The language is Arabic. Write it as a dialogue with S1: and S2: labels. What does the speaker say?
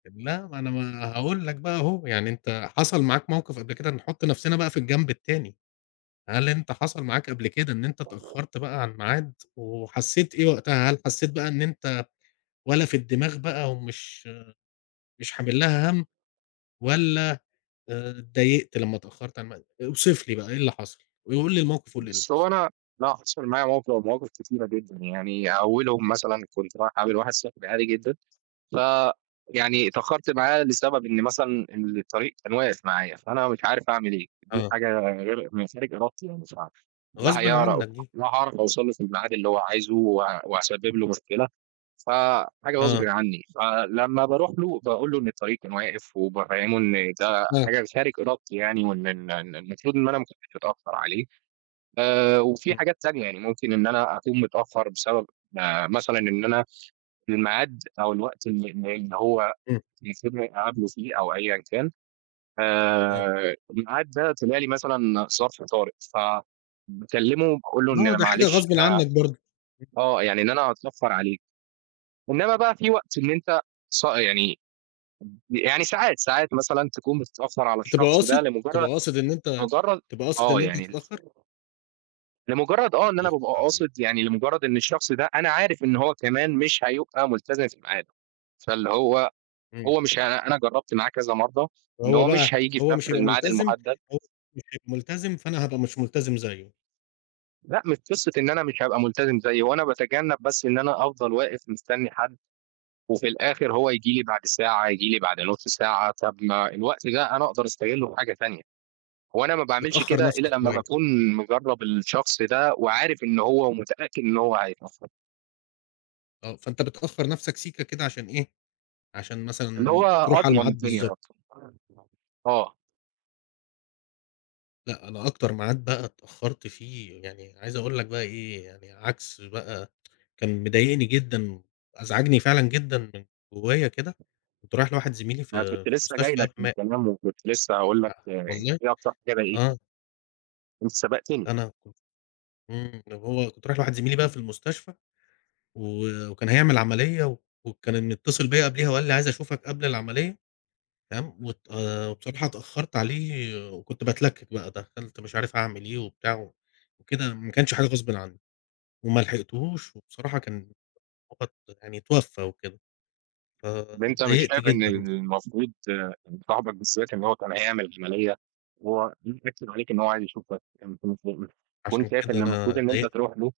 S1: لا ما أنا ما هاقول لك بقى أهو، يعني أنت حصل معاك موقف قبل كده نحط نفسنا بقى في الجنب التاني، هل أنت حصل معاك قبل كده إن أنت
S2: [unintelligible]
S1: اتأخرت بقى على الميعاد، وحسيت إيه وقتها؟ هل حسيت بقى إن أنت ولا في الدماغ بقى ومش مش حامل لها همّ؟
S2: [unintelligible]
S1: والّا آآ، اتضايقت لما اتأخرت عن الميعاد؟ اوصف لي بقى إيه اللي حصل، وقل لي الموقف، وقُل لي إيه اللي
S2: بُصّ،
S1: حصل؟
S2: هو أنا لأ حصل معايا موقف أو مواقف كتيرة جدًا، يعني أولهم مثلًا كنت رايح أقابل واحد صاحبي عادي جدًا، ف يعني اتأخرت معاه لسبب إن مثلًا إن الطريق كان واقف معايا فأنا مش عارف أعمل إيه؟ دي
S1: آه.
S2: حاجة غرق ما هي خارج إرادتي يعني مش عارف لا
S1: غصبًا
S2: هيعر
S1: عنك دي.
S2: لا هاعرف أوصل له في الميعاد اللي هو عايزه و وأسبب له مشكلة ف حاجة غصبٍ
S1: آه.
S2: عني فلما باروح له باقول له إن الطريق كان واقف وبافهمه إن ده
S1: امم.
S2: حاجة خارج إرادتي يعني، وإن إن إن المفروض إن أنا مكنتش أتأخر عليه آآ، وفيه
S1: امم.
S2: حاجات تانية يعني ممكن إن أنا أكون متأخر بسبب آآ، مثلًا إن أنا الميعاد أو الوقت إن إن إن هو
S1: امم.
S2: المفوض إني أقابله فيه أو أيًا كان
S1: آه.
S2: آآ، الميعاد ده طلع لي مثلًا ظرف طارق ف باكلمه باقول له إن
S1: No
S2: أنا
S1: ده حاجة
S2: معلش
S1: غصبًا
S2: أنا
S1: عنك برضو.
S2: آه، يعني إن أنا هاتأخر عليك إنما بقى في وقت إن أنت صا يعني يعني ساعات، ساعات مثلًا تكون متأخر على
S1: بتبقى
S2: الشخص ده
S1: قاصد؟
S2: لمجرد
S1: بتبقى قاصد إن أنت
S2: لمجرد
S1: بتبقى قاصد
S2: آه
S1: إن أنت
S2: يعني.
S1: تتأخر؟
S2: [unintelligible] لمجرد آه إن أنا
S1: أخص
S2: بابقى
S1: عليك!
S2: قاصد، يعني لمجرد إن الشخص ده أنا عارف إن هو كمان مش هيبقى ملتزم في ميعاده، فاللي هو
S1: أيوه.
S2: هو مش ه أنا جربت معاه كذا مرة إن
S1: وهو
S2: هو
S1: بقى
S2: مش هييجي في
S1: هو
S2: نفس
S1: مش هيبقى
S2: الميعاد
S1: ملتزم
S2: المحدد.
S1: هو مش هيبقى ملتزم فأنا هبقى مش ملتزم زيه.
S2: لأ مش قصة إن أنا مش هابقى ملتزم زيه، هوأنا بتجنب بس إن أنا أفضل واقف مستني حد وفي الآخر هو يجي لي بعد ساعة، يجي لي بعد نص ساعة، طَب ما الوقت ده أنا أقدر أستغله في حاجة تانية،
S1: [unintelligible]
S2: وأنا ما باعملش
S1: بتأخر
S2: كده إلا
S1: نفسك
S2: لما
S1: شوية.
S2: باكون مجرب الشخص ده وعارف إن هو ومتأكد إن هو هيتأخر.
S1: آه، فأنت بتأخر نفسك سيكا كده عشان إيه؟ عشان
S2: اللي هو
S1: مثلًا تروح على
S2: أضمن
S1: الميعاد
S2: الدنيا
S1: بالضبط.
S2: أكتر [unintelligible] آه.
S1: لأ أنا أكتر ميعاد بقى اتأخرت فيه، يعني عايز أقول لك بقى إيه يعني عكس بقى، كان مضايقني جدًا وأزعجني فعلًا جدًا من جوايا كده، كنت رايح لواحد زميلي
S2: [unintelligible] أنا
S1: في
S2: كنت
S1: في
S2: لسه
S1: المستشفى
S2: جاي
S1: قام
S2: لك في
S1: مات.
S2: الكلام، وكنت لسه هاقول
S1: أ
S2: لك آآ، أنت
S1: والله،
S2: إيه أكتر حاجة
S1: آه.
S2: ضايقتك؟ أنت سبقتني.
S1: أنا كنت امم، لو هو كنت رايح لواحد زميلي بقى في المستشفى، و وكان هيعمل عملية وكان متصل بيا قبليها وقال لي عايز أشوفك قبل العملية تمام؟ وات آآ، بصراحة اتأخرت عليه وكنت بتلكك بقى دخلت مش عارف أعمل إيه وبتاع وكده ما كانش حاجة غصبٍ عني، وملحقتهوش وبصراحة كان [unintelligible] يعني اتوفى وكده، ف
S2: طَب أنت مش
S1: اتضايقت
S2: شايف إن
S1: جدًا بصراحة.
S2: الـمفروض آآ، صاحبك بال [unintelligible] اللي هو كان هيعمل عملية وهو امم، أكد عليك إن هو عايز يشوفك كان في [unintelligible] كنت
S1: عشان
S2: شايف
S1: كده
S2: إن
S1: أنا
S2: المفروض إن أنت
S1: اتضايقت.
S2: تروح له.